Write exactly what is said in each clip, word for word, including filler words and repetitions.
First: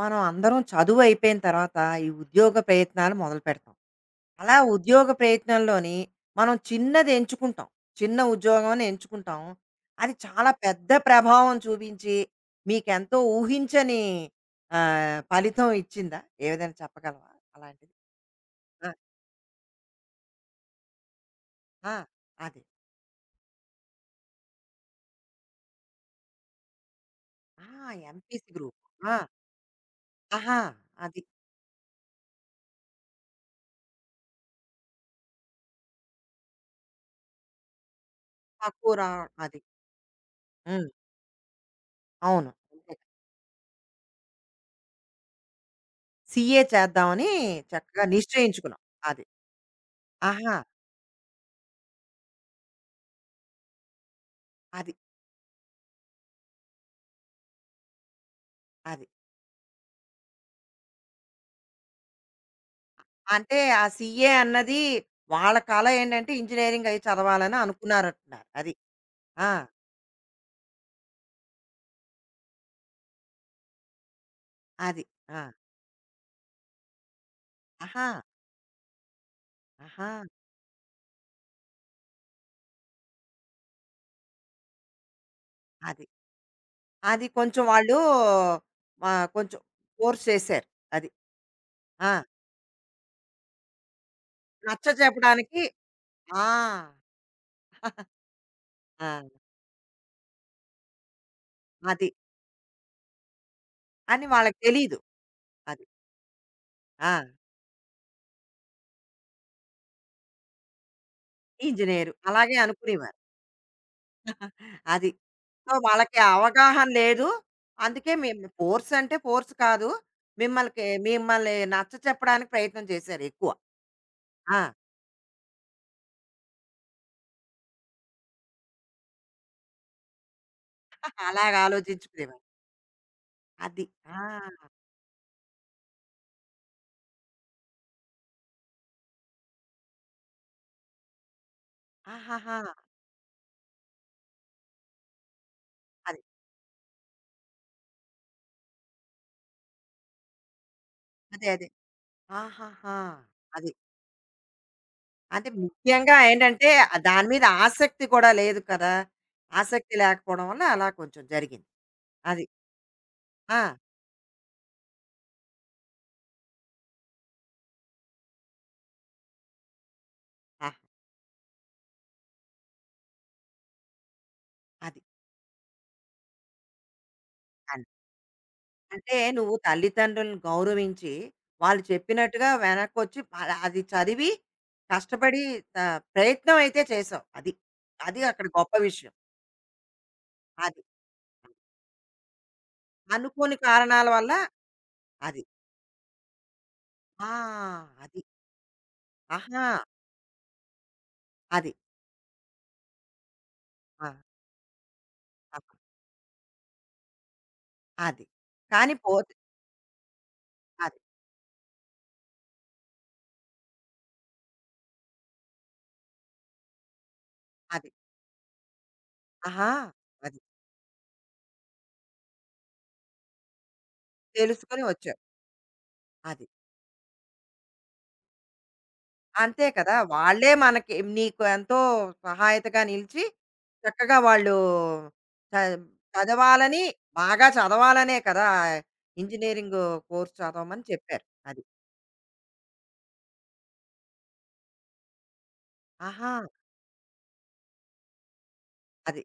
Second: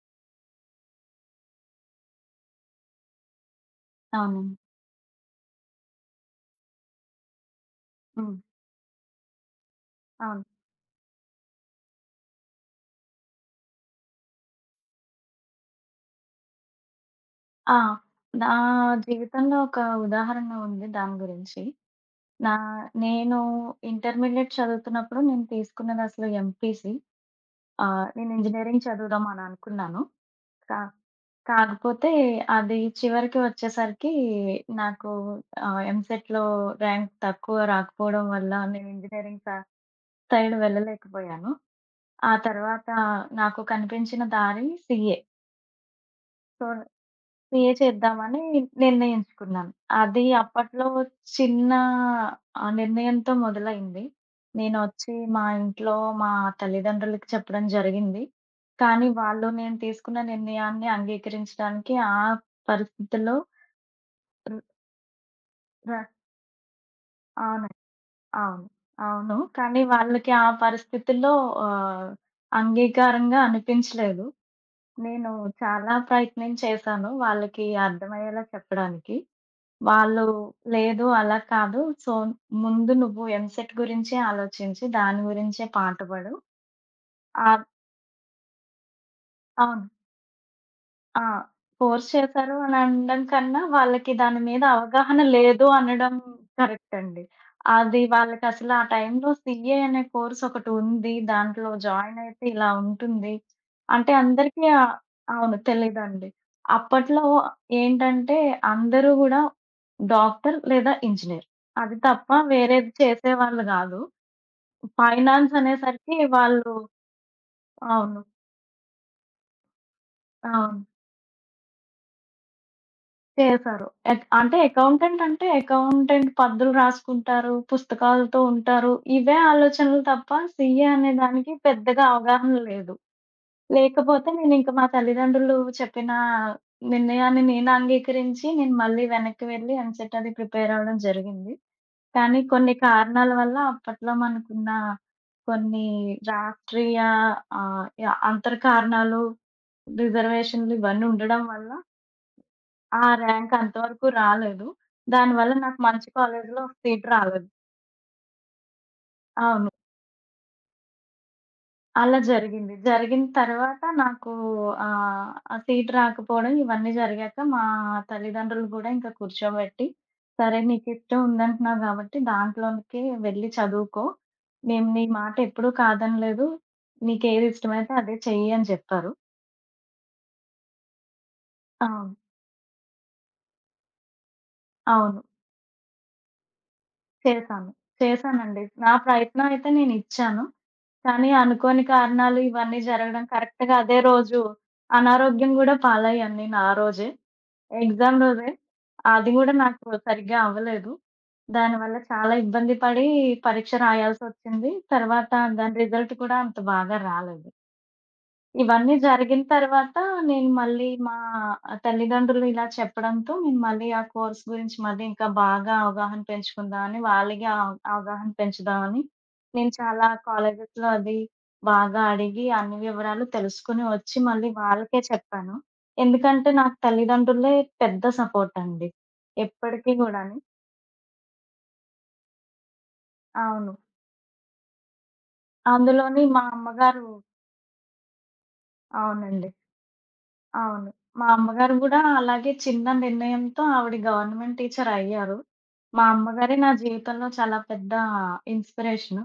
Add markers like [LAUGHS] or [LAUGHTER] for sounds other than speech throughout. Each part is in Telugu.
మనం అందరం చదువు అయిపోయిన తర్వాత ఈ ఉద్యోగ ప్రయత్నాలు మొదలు పెడతాం. అలా అవునండి. ఉద్యోగ ప్రయత్నంలోని మనం చిన్నది ఎంచుకుంటాం. చిన్న హ్మ్. ఉద్యోగం అని ఎంచుకుంటాం. అది అవును. చాలా పెద్ద ప్రభావం చూపించి మీకెంతో ఊహించని ఆహ్, ఫలితం ఇచ్చిందా? ఏదైనా చెప్పగలవా ఆ! అలాంటిది? నా ఆ! జీవితంలో ఒక ఉదాహరణ ఉంది దాని గురించి. ఆ! నా అదే. నేను ఇంటర్మీడియేట్ చదువుతున్నప్పుడు నేను తీసుకున్నది అసలు ఎంపీసీ. ఆ! ఆహ్, నేను ఎంపీసీ గ్రూప్. ఇంజినీరింగ్ ఆ! చదువుదాం అని అనుకున్నాను. ఆహా! కా అది. కాకపోతే అది చివరికి వచ్చేసరికి నాకు ఆహ్, ఎంసెట్‌లో ర్యాంక్ తక్కువ రాకపోవడం వల్ల నేను తక్కువ రావడం ఇంజినీరింగ్ స అది. సైడ్ హ్మ్. వెళ్ళలేకపోయాను. ఆ అవును. తర్వాత అంతే. నాకు కనిపించిన దారి సీఏ. సీఏ సో, చేద్దామని సీఏ చక్కగా చేద్దామని నిశ్చయించుకున్నాం. అది. నిర్ణయించుకున్నాను. అది ఆహా! అప్పట్లో చిన్న ఆహ్, నిర్ణయంతో మొదలైంది. అది. నేనొచ్చి మా ఇంట్లో మా తల్లిదండ్రులకి చెప్పడం జరిగింది. అది. కానీ వాళ్ళు నేను తీసుకున్న నిర్ణయాన్ని అంగీకరించడానికి ఆ పరిస్థితుల్లో అంటే ఆ సీఏ ర్ అన్నది వాళ్ళ కల ర ఏంటంటే ఇంజినీరింగ్ అయి చదవాలని అవును. అనుకున్నారంటున్నారు. అవును. అది. అవును. ఆ! కానీ వాళ్ళకి ఆ పరిస్థితుల్లో ఆహ్, అంగీకారంగా అనిపించలేదు. అది. నేను ఆ! చాలా ప్రయత్నం చేశాను వాళ్ళకి ఆహా! అర్థమయ్యేలా చెప్పడానికి. ఆహా! వాళ్ళు లేదు అలా కాదు. సో, ముందు నువ్వు ఎంసెట్ గురించే ఆలోచించి దాని గురించే అది. పాటుపడు. అది కొంచెం ఆహ్, వాళ్ళు ఆహ్, కొంచెం అవును. ఫోర్స్ చేశారు. అది. ఆ! ఫోర్స్ ఆ! చేశారు అని అనడం కన్నా, వాళ్ళకి దాని మీద అవగాహన నచ్చచెప్పడానికి లేదు అనడం ఆ! కరెక్ట్ అండి. అది [LAUGHS] వాళ్ళకసలు ఆ ఆ! టైంలో సీఏ అనే కోర్స్ ఒకటుంది. దాంట్లో అది. జాయిన్ అయితే ఇలా ఉంటుంది. అంటే అని వాళ్ళకి అందరికీ ఆహ్, తెలీదు. అవును. అది. తెలీదండి. ఆ! అప్పట్లో ఏంటంటే అందరూ గూడా డాక్టర్ లేదా ఇంజినీర్. అది ఇంజినీరు తప్ప అలాగే వేరేది అనుకునేవారు. చేసేవాళ్ళు గాదు. అది. ఫైనాన్స్ సో, అనేసరికి వాళ్ళకి వాళ్ళు అవగాహన లేదు. అందుకే అవును. మేము ఫోర్స్ అంటే ఫోర్స్ కాదు. అవును. మిమ్మల్కి మిమ్మల్ని నచ్చచెప్పడానికి ప్రయత్నం చేశారు ఎక్కువ. చేశారు. ఎక్ అంటే ఆ! అకౌంటెంట్ అంటే అకౌంటెంట్ పద్దులు రాసుకుంటారు, పుస్తకాలతో ఉంటారు. ఇవే ఆలోచనలు తప్ప సీఏ అనే దానికి అలాగ పెద్దగా ఆలోచించుకునేవారు. అవగాహన లేదు. అది. ఆ! లేకపోతే నేనింక మా తల్లిదండ్రులు చెప్పిన నిర్ణయాన్ని నేను అంగీకరించి నేను మళ్ళీ వెనక్కి వెళ్లి ఎంసెట్ అది ప్రిపేర్ అవ్వడం జరిగింది. కానీ ఆహాహా! కొన్ని కారణాల వల్ల అప్పట్లో మనకున్న కొన్ని అది. రాష్ట్రీయ ఆహ్, యాహ్! అంతర్ కారణాలు, రిజర్వేషన్‌లు ఇవన్నీ ఉండడం అదే. అదే. వల్ల ఆహాహా! ఆ! ర్యాంక్ అది. అంతవరకు రాలేదు. అంటే దానివల్ల నాకు మంచి ముఖ్యంగా కాలేజ్‌లో ఏంటంటే ఒక ఆ సీట్ దాని మీద రాలేదు. ఆసక్తి కూడా లేదు కదా! అవును. ఆసక్తి లేకపోవడం వల్ల అలా కొంచెం జరిగింది. అలా అది. జరిగింది. జరిగిన ఆ! తర్వాత నాకు ఆహ్, ఆ సీట్ రాకపోవడం ఇవన్నీ జరిగాక మా తల్లిదండ్రులు గూడా ఇంకా కూర్చోబెట్టి, "సరే ఆహ్, నీకిష్టం ఉందంటున్నావు గాబట్టి దాంట్లోకే వెళ్ళి చదువుకో. మేము అది. నీ మాట ఎప్పుడూ కాదనలేదు. నీకేది అది. ఇష్టమైతే అదే చెయ్యి" అని చెప్పారు. అంటే నువ్వు తల్లిదండ్రులను గౌరవించి, వాళ్ళు అవును. చెప్పినట్టుగా వెనక్కొచ్చి అలా అది చదివి, అవును. కష్టపడి ఆహ్, ప్రయత్నం అయితే చేసావు. అది. చేశాను. అది అక్కడ చేశానండి. గొప్ప నా విషయం. ప్రయత్నం అయితే నేనిచ్చాను. అది. కానీ అనుకోని కారణాలు ఇవన్నీ జరగడం అనుకోని కరెక్ట్‌గా అదే కారణాల వల్ల రోజు అది. అనారోగ్యం గూడా పాలయ్యాను నేను ఆ రోజే. ఆ! ఎగ్జామ్ అది. రోజే. అది గూడా ఆహా! నాకు సరిగ్గా అవ్వలేదు. అది. దానివల్ల చాలా ఇబ్బంది పడి పరీక్ష ఆ! రాయాల్సొచ్చింది. తర్వాత ఆహా! దాని రిజల్ట్ కూడా అంత బాగా రాలేదు. అది. కానీ ఇవన్నీ పోతే జరిగిన తర్వాత నేను మళ్ళీ అది. మా తల్లిదండ్రులు ఇలా చెప్పడంతో నేను మళ్ళీ ఆ కోర్స్ గురించి మళ్ళీ ఇంకా బాగా అవగాహన పెంచుకుందామని, వాళ్ళగే అవ అది. అవగాహన పెంచుదామని ఆహా! నేను చాలా అది. కాలేజెస్‌లో అది బాగా అడిగి అన్ని వివరాలు తెలుసుకొని వచ్చి మళ్ళీ తెలుసుకొని వాళ్ళకే వచ్చావు. చెప్పాను. అది. ఎందుకంటే నాకు తల్లిదండ్రులే పెద్ద సపోర్ట్ అండి. అంతే ఎప్పటికి కదా! గూడాని. వాళ్ళే మనకి నీకు ఎంతో సహాయతగా నిలిచి, అవును. చక్కగా వాళ్ళు చ అందులోని మా చదవాలని అమ్మగారు బాగా చదవాలనే కదా! అవునండి. ఇంజినీరింగ్ కోర్స్ చదవమని అవును. చెప్పారు. మా అది. అమ్మగారు గూడా అలాగే చిన్న నిర్ణయంతో ఆవిడ గవర్నమెంట్ టీచర్ అయ్యారు. మా ఆహా! అమ్మగారే నా జీవితంలో చాలా పెద్ద అది. ఇన్‌స్పిరేషను.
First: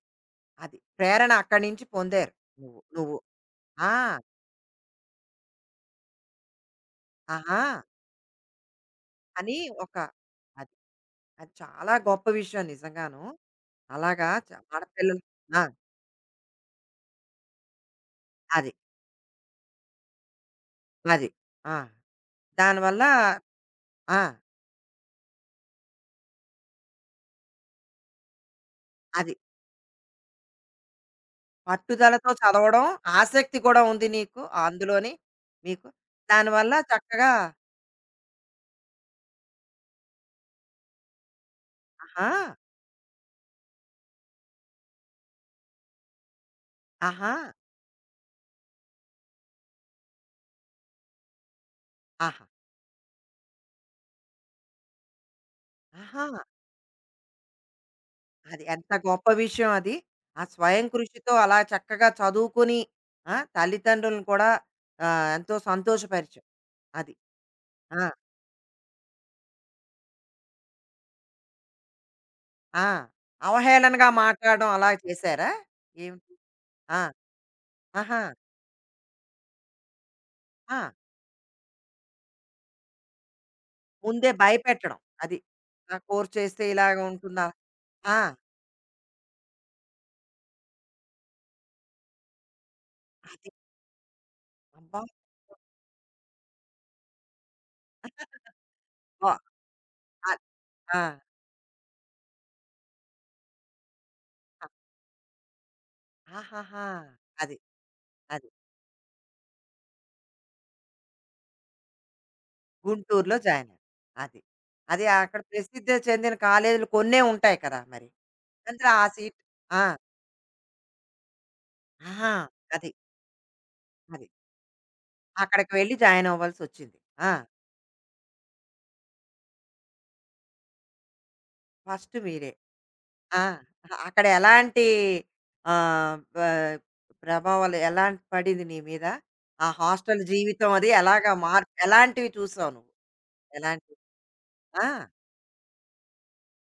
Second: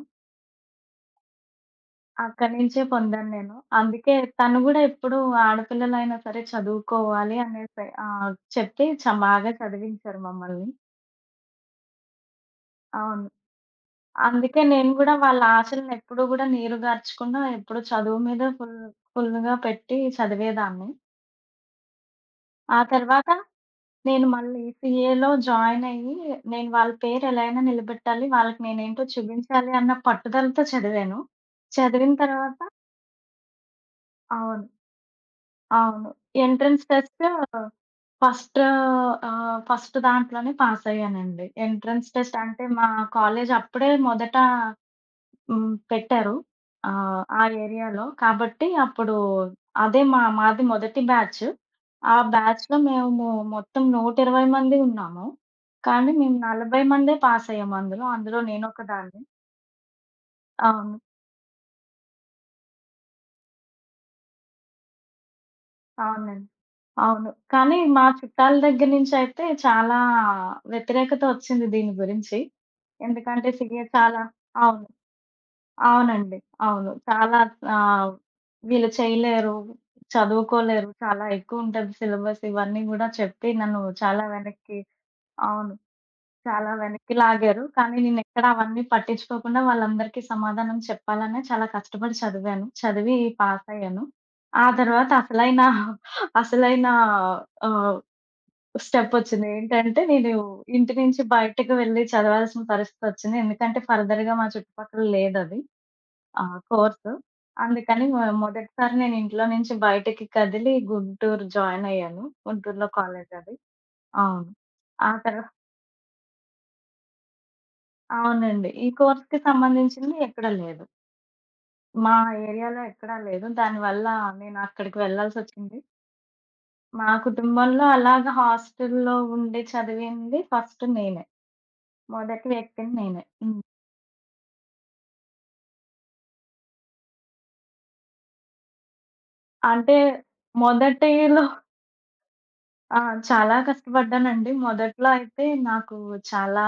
అది. ప్రేరణ అక్కడి నుంచి పొందారు. అక్కడి నువ్వు. నుంచే నువ్వు. పొందాను నేను. ఆ! అందుకే తను గూడా ఎప్పుడూ ఆడపిల్లలైనా సరే చదువుకోవాలి ఆహా! అనేసి ఆహ్, చెప్పి చ బాగా అని ఒక చదివించారు మమ్మల్ని. అది. అది చాలా గొప్ప విషయం నిజంగాను. అవును. అలాగా చ అందుకే నేను గూడా ఆడపిల్లలు వాళ్ళ ఆ! ఆశలను ఎప్పుడూ గూడా నీరుగార్చకుండా ఎప్పుడు చదువు మీద అది. ఫుల్ ఫుల్‌గా పెట్టి చదివేదాన్ని. అది. ఆ! ఆ దానివల్ల తర్వాత ఆ! నేను మళ్ళీ సీఏలో జాయిన్ అయ్యి, నేను వాళ్ళ పేరు ఎలా అయినా నిలబెట్టాలి. వాళ్ళకి నేనేంటో అది. చూపించాలి అన్న పట్టుదలతో చదివాను. చదివిన పట్టుదలతో తర్వాత చదవడం, ఆసక్తి కూడా ఉంది నీకు అవును. అందులోని మీకు. అవును. దానివల్ల ఎంట్రన్స్ టెస్ట్ చక్కగా ఫస్ట్ ఆహ్, ఫస్ట్ దాంట్లోనే పాసయ్యానండి. ఎంట్రన్స్ టెస్ట్ ఆహా! అంటే మా కాలేజ్ అప్పుడే మొదట హ్మ్. పెట్టారు. ఆహ్, ఆహా! ఆ ఏరియాలో. కాబట్టి అప్పుడు అదే మా మాది మొదటి బ్యాచ్. ఆ ఆహా! బ్యాచ్‌లో మేము మొత్తం నూట ఇరవై మంది ఉన్నాము. కానీ ఆహా! మేము నలభై మందే పాస్ అయ్యాం అందులో. అందులో అది ఎంత నేనొకదాన్ని. గొప్ప విషయం అది. ఆ స్వయం అవును. కృషితో అలా చక్కగా చదువుకుని ఆ! తల్లిదండ్రులను కూడా ఆహ్, ఎంతో సంతోషపరిచావు. అవునండి. అది. అవును. కానీ ఆ! మా చుట్టాల దగ్గర నుంచయితే చాలా వ్యతిరేకత వచ్చింది దీని గురించి. ఆ! ఎందుకంటే సీఏ అవహేళనగా చాలా మాట్లాడడం అవును. అలా చేశారా? ఏమిటి? అవునండి. అవును. ఆ! చాలా ఆహ్, ఆహా! వీళ్ళు చేయలేరు, ఆ! చదువుకోలేరు, చాలా ఎక్కువుంటది సిలబస్ ఇవన్నీ గూడా చెప్పి నన్ను చాలా ముందే వెనక్కి భయపెట్టడం. అది. అవును. ఆ కోర్స్ చేస్తే చాలా ఇలాగ వెనక్కి ఉంటుందా? లాగారు. కానీ ఆ! నేనెక్కడ అవన్నీ పట్టించుకోకుండా వాళ్ళందరికీ సమాధానం చెప్పాలనే చాలా కష్టపడి చదివాను. చదివి అది. పాసయ్యాను. ఆ అబ్బా! తర్వాత అసలైన, అసలైన ఆహ్, ఆ! స్టెప్పొచ్చింది. ఏంటంటే నేను అది. ఇంటి ఆ! నుంచి బయటకు వెళ్లి చదవాల్సిన పరిస్థితొచ్చింది. ఎందుకంటే ఫర్దర్‌గా మా ఆ! చుట్టుపక్కల లేదది. ఆ! ఆహాహా! కోర్సు. అది. అందుకని మొ అది. మొదటిసారి నేను ఇంట్లో నుంచి బయటకి కదిలి గుంటూరు జాయిన్ అయ్యాను. గుంటూరులో కాలేజ్ గుంటూరులో అది. జాయిన్ అయ్యారు. అది. అవును. అది ఆ అక్కడ తర్వా ప్రసిద్ధి చెందిన కాలేజీలు కొన్నే ఉంటాయి కదా! మరి. అవునండి. ఈ అందులో ఆ సీట్ కోర్స్‌కి ఆ! సంబంధించింది ఎక్కడ లేదు. మా ఆహా! ఏరియాలో అది. ఎక్కడా లేదు. దానివల్ల అది. నేను అక్కడికి అక్కడికి వెళ్ళాల్సొచ్చింది. వెళ్లి జాయిన్ అవ్వాల్సొచ్చింది. మా ఆ! కుటుంబంలో అలాగా హాస్టల్‌లో ఉండి చదివింది ఫస్ట్ నేనే. ఫస్ట్ మొదటి మీరే. వ్యక్తిని నేనే. ఆ! హ్మ్. అక్కడ ఎలాంటి ఆహ్, బ ప్రభావాలు ఎలాంటి పడింది నీ మీద? ఆ అంటే హాస్టల్ జీవితం అది ఎలాగా మొదటిలో మార్పు ఎలాంటివి చూసావు నువ్వు? ఆ! చాలా ఎలాంటివి? కష్టపడ్డానండి. ఆ! మొదట్లో అయితే నాకు చాలా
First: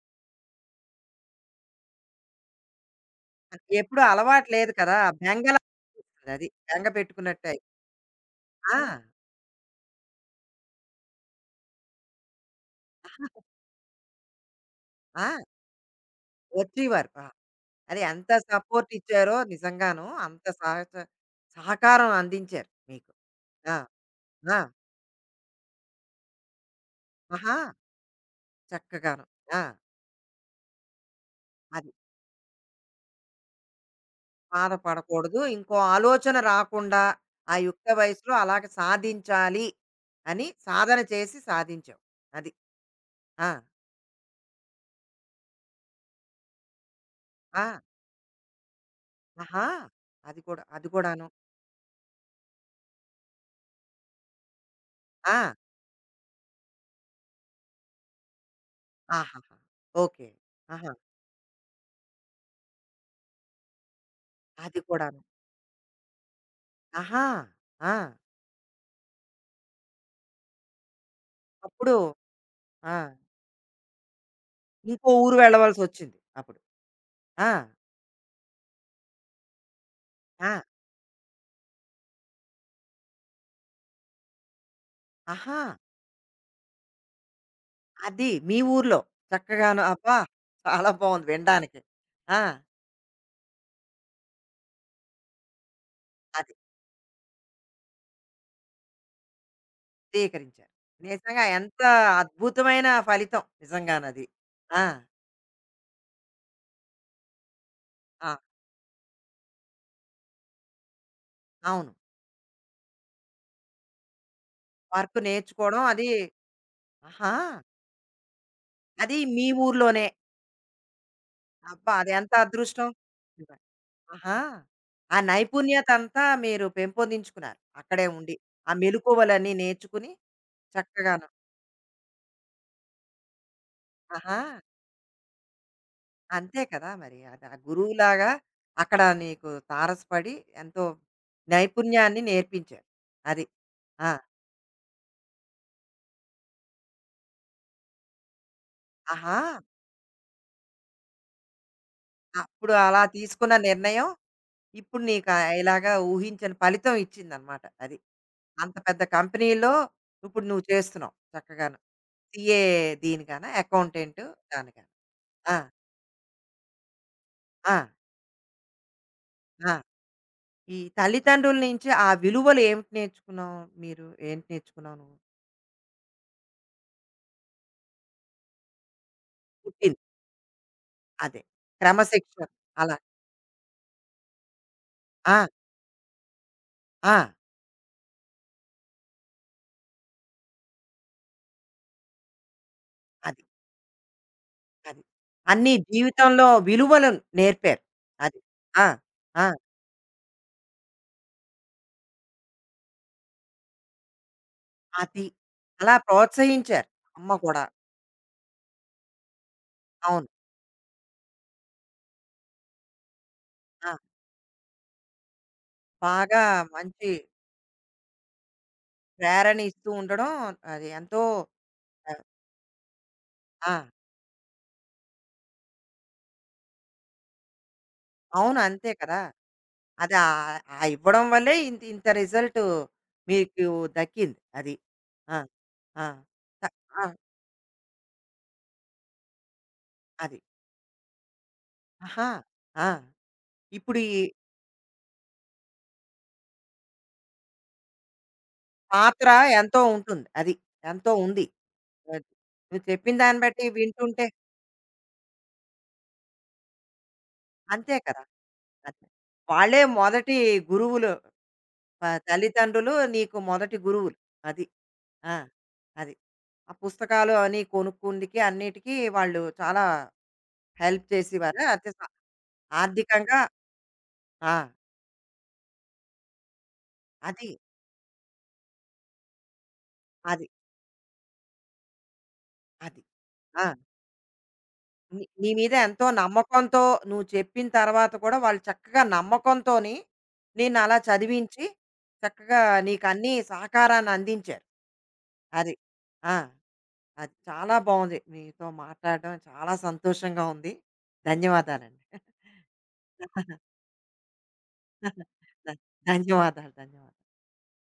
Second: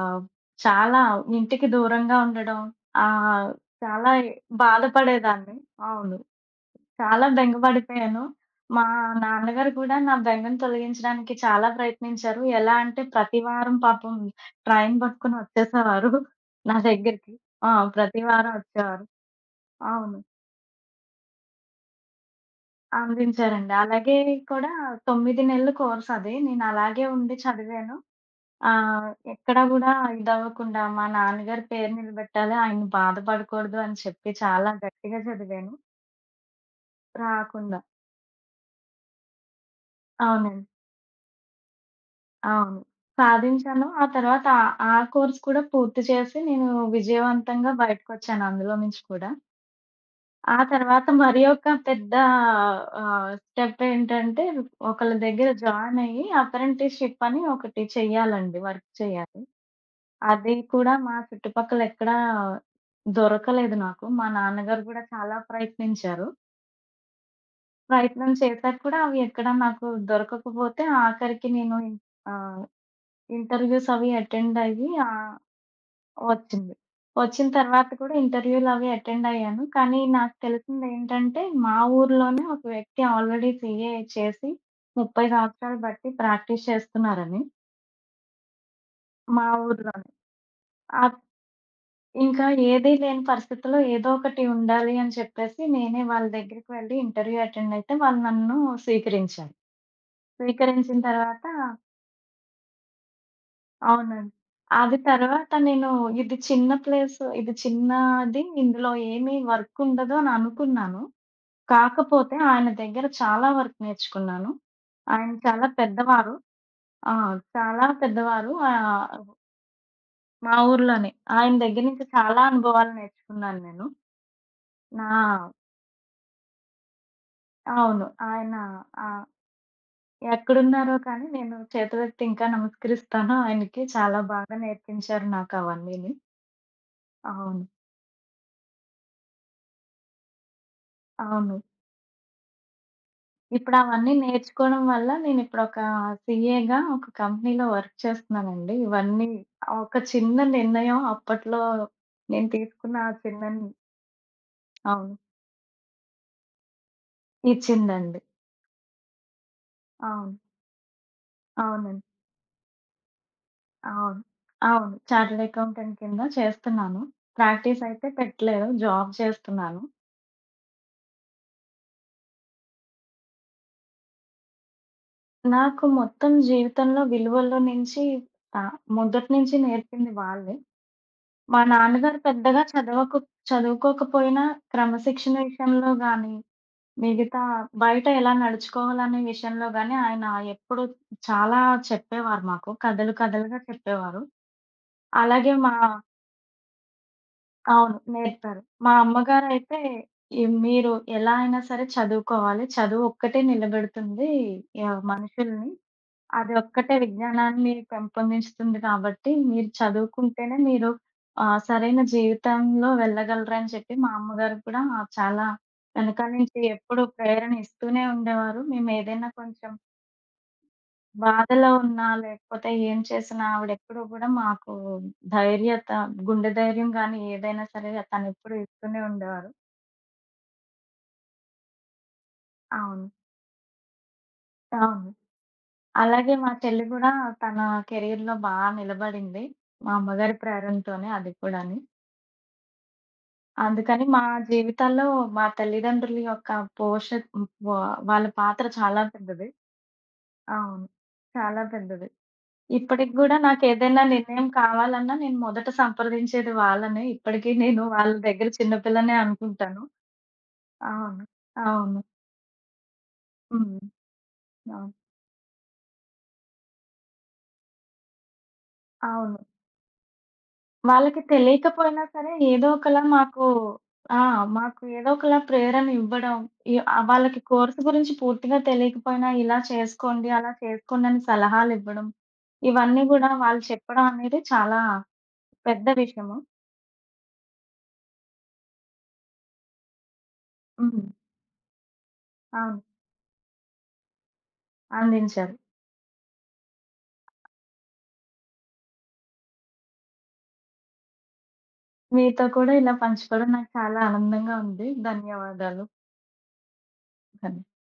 ఆహ్, చాలా ఇంటికి దూరంగా ఉండడం ఆహ్, ఎప్పుడూ చాలా అలవాటు లేదు కదా! బెంగ బాధపడేదాన్ని. అవును. అది. బెంగ చాలా పెట్టుకున్నట్టే. బెంగ పడిపోయాను. మా ఆ! నాన్నగారు కూడా నా బెంగను తొలగించడానికి చాలా ప్రయత్నించారు. ఎలా అంటే ప్రతి వారం పాపం ట్రైన్ పట్టుకొని ఆ! వచ్చేసేవారు నా వచ్చేవారు. ఆ! దగ్గరికి. ఆ! అది ప్రతి ఎంత వారం సపోర్ట్ వచ్చేవారు. ఇచ్చారో నిజంగాను. అవును. అంత సహచ సహకారం అందించారు మీకు. అందించారండి. ఆ! అలాగే ఆ! కూడా తొమ్మిది నెలల కోర్స్ అది. నేను అలాగే ఉండి ఆహా! చదివాను. ఆ! చక్కగాను. ఎక్కడ ఆ! గూడా ఇదవ్వకుండా మా నాన్నగారి అది. పేరు నిలబెట్టాలి, ఆయన బాధపడకూడదు అని చెప్పి చాలా గట్టిగా బాధపడకూడదు. చదివాను. ఇంకో ఆలోచన రాకుండా ఆ రాకుండా. యుక్త వయసులో అలాగ సాధించాలి అని అవునండి. సాధన చేసి సాధించావు. అది. అవును. ఆ! సాధించాను. ఆ తర్వాత ఆ ఆ కోర్స్ కూడా పూర్తి చేసి నేను విజయవంతంగా ఆ! బయటకొచ్చాను అందులో నుంచి కూడా. ఆహా! అది ఆ కూడా. అది తర్వాత కూడాను. మరి ఒక పెద్ద ఆహ్, స్టెప్ ఏంటంటే ఒకళ్ళ దగ్గర ఆ! జాయిన్ అయ్యి అప్రెంటిస్‌షిప్ అని ఒకటి చెయ్యాలండి. వర్క్ చేయాలి. ఆహాహా! ఓకే. అది ఆహా! కూడా మా చుట్టుపక్కల ఎక్కడా దొరకలేదు నాకు. మా అది నాన్నగారు గూడా కూడాను. చాలా ప్రయత్నించారు. ఆహా! ఆ! ప్రయత్నం చేశాక కూడా అవి ఎక్కడ నాకు దొరకకపోతే ఆఖరికి నేను అప్పుడు ఆహ్, ఆ! ఇంటర్‌వ్యూస్ అవి అటెండ్ అయ్యి ఇంకో ఆహ్, ఊరు వెళ్ళవలసొచ్చింది అప్పుడు. వచ్చింది. వచ్చిన ఆ! తర్వాత కూడా ఇంటర్‌వ్యూలవి అటెండ్ అయ్యాను. కానీ నాకు ఆ! తెలిసిందేంటంటే మా ఊర్లోనే ఒక వ్యక్తి ఆల్రెడీ సీఏ చేసి ముప్పై ఆహా! సంవత్సరాలు బట్టి ప్రాక్టీస్ చేస్తున్నారని అది మీ ఊర్లో. మా చక్కగాను ఊర్లోనే. అబ్బా! చాలా ఆ బావుంది వినడానికి. ఆ! ఇంకా ఏదీ లేని పరిస్థితిలో ఏదో ఒకటి ఉండాలి అని చెప్పేసి, నేనే వాళ్ళ అది దగ్గరికి వెళ్ళి ఇంటర్వ్యూ అటెండ్ అయితే వాళ్ళు నన్ను స్వీకరించారు. స్వీకరించారు. స్వీకరించిన నిజంగా తర్వాత ఎంత అద్భుతమైన ఫలితం నిజంగానది. అవునండి. ఆ! అది తర్వాత నేను ఇది చిన్న ప్లేస్, ఇది ఆ! చిన్నది, ఇందులో ఏమీ వర్క్ ఉండదు అని అనుకున్నాను. అవును. కాకపోతే ఆయన దగ్గర చాలా వర్క్ నేర్చుకున్నాను. వర్క్ ఆయన చాలా నేర్చుకోవడం అది పెద్దవారు. ఆ! ఆహా! చాలా పెద్దవారు. ఆహ్, అది మీ ఊర్లోనే. మా ఊర్లోనే. ఆయన దగ్గర అబ్బా! నుంచి అదెంత చాలా అదృష్టం. అనుభవాలు నిజం. నేర్చుకున్నాను నేను. ఆహా! నా ఆ నైపుణ్యతంతా మీరు పెంపొందించుకున్నారు. అవును. అక్కడే ఉండి. ఆయన ఆ ఆహ్, మెలుకువలన్నీ నేర్చుకుని ఎక్కడున్నారో చక్కగాను. కానీ నేను చేతులెత్తి ఇంకా నమస్కరిస్తాను. ఆయనకి చాలా ఆహా! బాగా నేర్పించారు నాకవన్నీని. అంతే కదా! మరి. అది ఆ అవును. గురువులాగా అక్కడ నీకు తారసపడి ఎంతో అవును. నైపుణ్యాన్ని నేర్పించారు. అది. ఆ! ఇప్పుడవన్నీ నేర్చుకోవడం వల్ల నేనిప్పుడొక సీఏగా ఒక సి ఏ గా ఒక కంపెనీలో వర్క్ చేస్తున్నానండి. ఇవన్నీ ఆహా! ఒక చిన్న నిర్ణయం అప్పట్లో నేను అప్పుడు తీసుకున్న అలా ఆ చిన్న తీసుకున్న నిర్ణయం ఇప్పుడు అవును. నీకు ఆహ్, ఇలాగా ఊహించని ఫలితం ఇచ్చిందనమాట. అది. ఇచ్చిందండి. అంత పెద్ద కంపెనీలో అవును. ఇప్పుడు నువ్వు చేస్తున్నావు చక్కగాను. అవునండి. సీఏ దీనికనా? అవును. అకౌంటెంట్ దానికనా? అవును. చార్టర్డ్ ఆ! అకౌంటెంట్ కింద చేస్తున్నాను. ఆ! ప్రాక్టీస్ అయితే పెట్టలేదు. జాబ్ ఆ! చేస్తున్నాను. ఈ తల్లిదండ్రుల నుంచి ఆ విలువలు ఏమిటి నేర్చుకున్నావు మీరు? ఏంటి నేర్చుకున్నావు నువ్వు? నాకు మొత్తం జీవితంలో విలువల్లో నుంచి ఆహ్, మొదటి నుంచి పుట్టింది. నేర్పింది వాళ్ళే. అదే. మా నాన్నగారు క్రమశిక్షణ పెద్దగా అలా. చదవకు చదువుకోకపోయినా క్రమశిక్షణ ఆ! విషయంలో గానీ, ఆ! మిగతా బయట ఎలా నడుచుకోవాలనే విషయంలో గానీ, ఆయన ఎప్పుడు చాలా చెప్పేవారు మాకు. కథలు అది. కథలుగా చెప్పేవారు. అది. అలాగే అన్నీ మా జీవితంలో విలువలను నేర్పారు. అవును. అది. నేర్పారు. ఆ! మా ఆ! అమ్మగారైతే ఈ మీరు ఎలా అయినా సరే చదువుకోవాలి. చదువు ఒక్కటే నిలబెడుతుంది ఆహ్, అది. మనుషుల్ని. అలా ప్రోత్సహించారు. అదొక్కటే అమ్మ కూడా. విజ్ఞానాన్ని పెంపొందిస్తుంది కాబట్టి, మీరు అవును. చదువుకుంటేనే మీరు ఆహ్, సరైన జీవితంలో వెళ్ళగలరని ఆ! చెప్పి మా అమ్మగారు కూడా చాలా వెనకాల బాగా నుంచి ఎప్పుడు మంచి ప్రేరణ ఇస్తూనే ఉండేవారు. మేమేదైనా ప్రేరణ కొంచెం ఇస్తూ ఉండడం అది ఎంతో బాధలో ఉన్నా, ఆహ్, లేకపోతే ఏం చేసినా ఆ! ఆవిడెప్పుడూ కూడా మాకు ధైర్యత, గుండె ధైర్యం గానీ ఏదైనా సరే తనెప్పుడు అవును. అంతే ఇస్తూనే కదా! ఉండేవారు. అది ఆహ్, ఆ ఇవ్వడం వల్లే ఇంత ఇంత రిజల్ట్ అవును. మీకు దక్కింది. అది. అవును. ఆ! ఆ! అలాగే మా త చెల్లి ఆ! గూడా తన కెరియర్‌లో బా నిలబడింది. మా అమ్మగారి అది. ప్రేరణతోనే అది కూడాని. ఆహా! ఆ! ఇప్పుడు అందుకని ఈ మా జీవితాల్లో మా తల్లిదండ్రుల యొక్క పోష వా వాళ్ళ పాత్ర చాలా పాత్ర పెద్దది. ఎంతో ఉంటుంది. అది. అవును. ఎంతో ఉంది. చాలా పెద్దది. అది. నువ్వు ఇప్పటికి చెప్పిన గూడా దాన్ని బట్టి నాకేదైనా వింటుంటే నిర్ణయం కావాలన్నా నేను మొదట సంప్రదించేది వాళ్ళనే. ఇప్పటికి నేను అంతే వాళ్ళ కదా! దగ్గర చిన్న అంతే. పిల్లనే వాళ్ళే అనుకుంటాను. మొదటి గురువులు. అవును. అవును. ప తల్లిదండ్రులు నీకు మొదటి హ్మ్. గురువులు. అది. అవును. ఆ! అది. ఆ పుస్తకాలు అని కొనుక్కుందుకి అన్నిటికి అవును. వాళ్ళు చాలా హెల్ప్ వాళ్ళకి చేసేవారా? అంటే స తెలియకపోయినా సరే ఏదో ఒకలా ఆర్థికంగా మాకు ఆ! ఆ! మాకు ఏదో ఒకలా ప్రేరణ ఇవ్వడం. ఈ ఆహ్, వాళ్ళకి అది. కోర్స్ గురించి పూర్తిగా తెలియకపోయినా ఇలా చేసుకోండి, అది. అలా చేసుకోండి అని సలహాలివ్వడం. అది. ఇవన్నీ గూడా వాళ్ళు ఆ! చెప్పడం అనేది చాలా నీ నీ మీద పెద్ద ఎంతో విషయము. నమ్మకంతో నువ్వు చెప్పిన తర్వాత కూడా వాళ్ళు చక్కగా నమ్మకంతోని నేను అలా హ్మ్. చదివించి చక్కగా అవును. నీకు అన్ని సహకారాన్ని అందించారు. అందించారు. అది. ఆ! అది చాలా బావుంది. మీతో మాట్లాడడం చాలా సంతోషంగా ఉంది. ధన్యవాదాలండి. మీతో కూడా ఇలా పంచుకోవడం నాకు చాలా ఆనందంగా ఉంది. [LAUGHS] ధ ధన్యవాదాలు. ధన్యవాదాలు. ధన్యవాదాలు. ధన్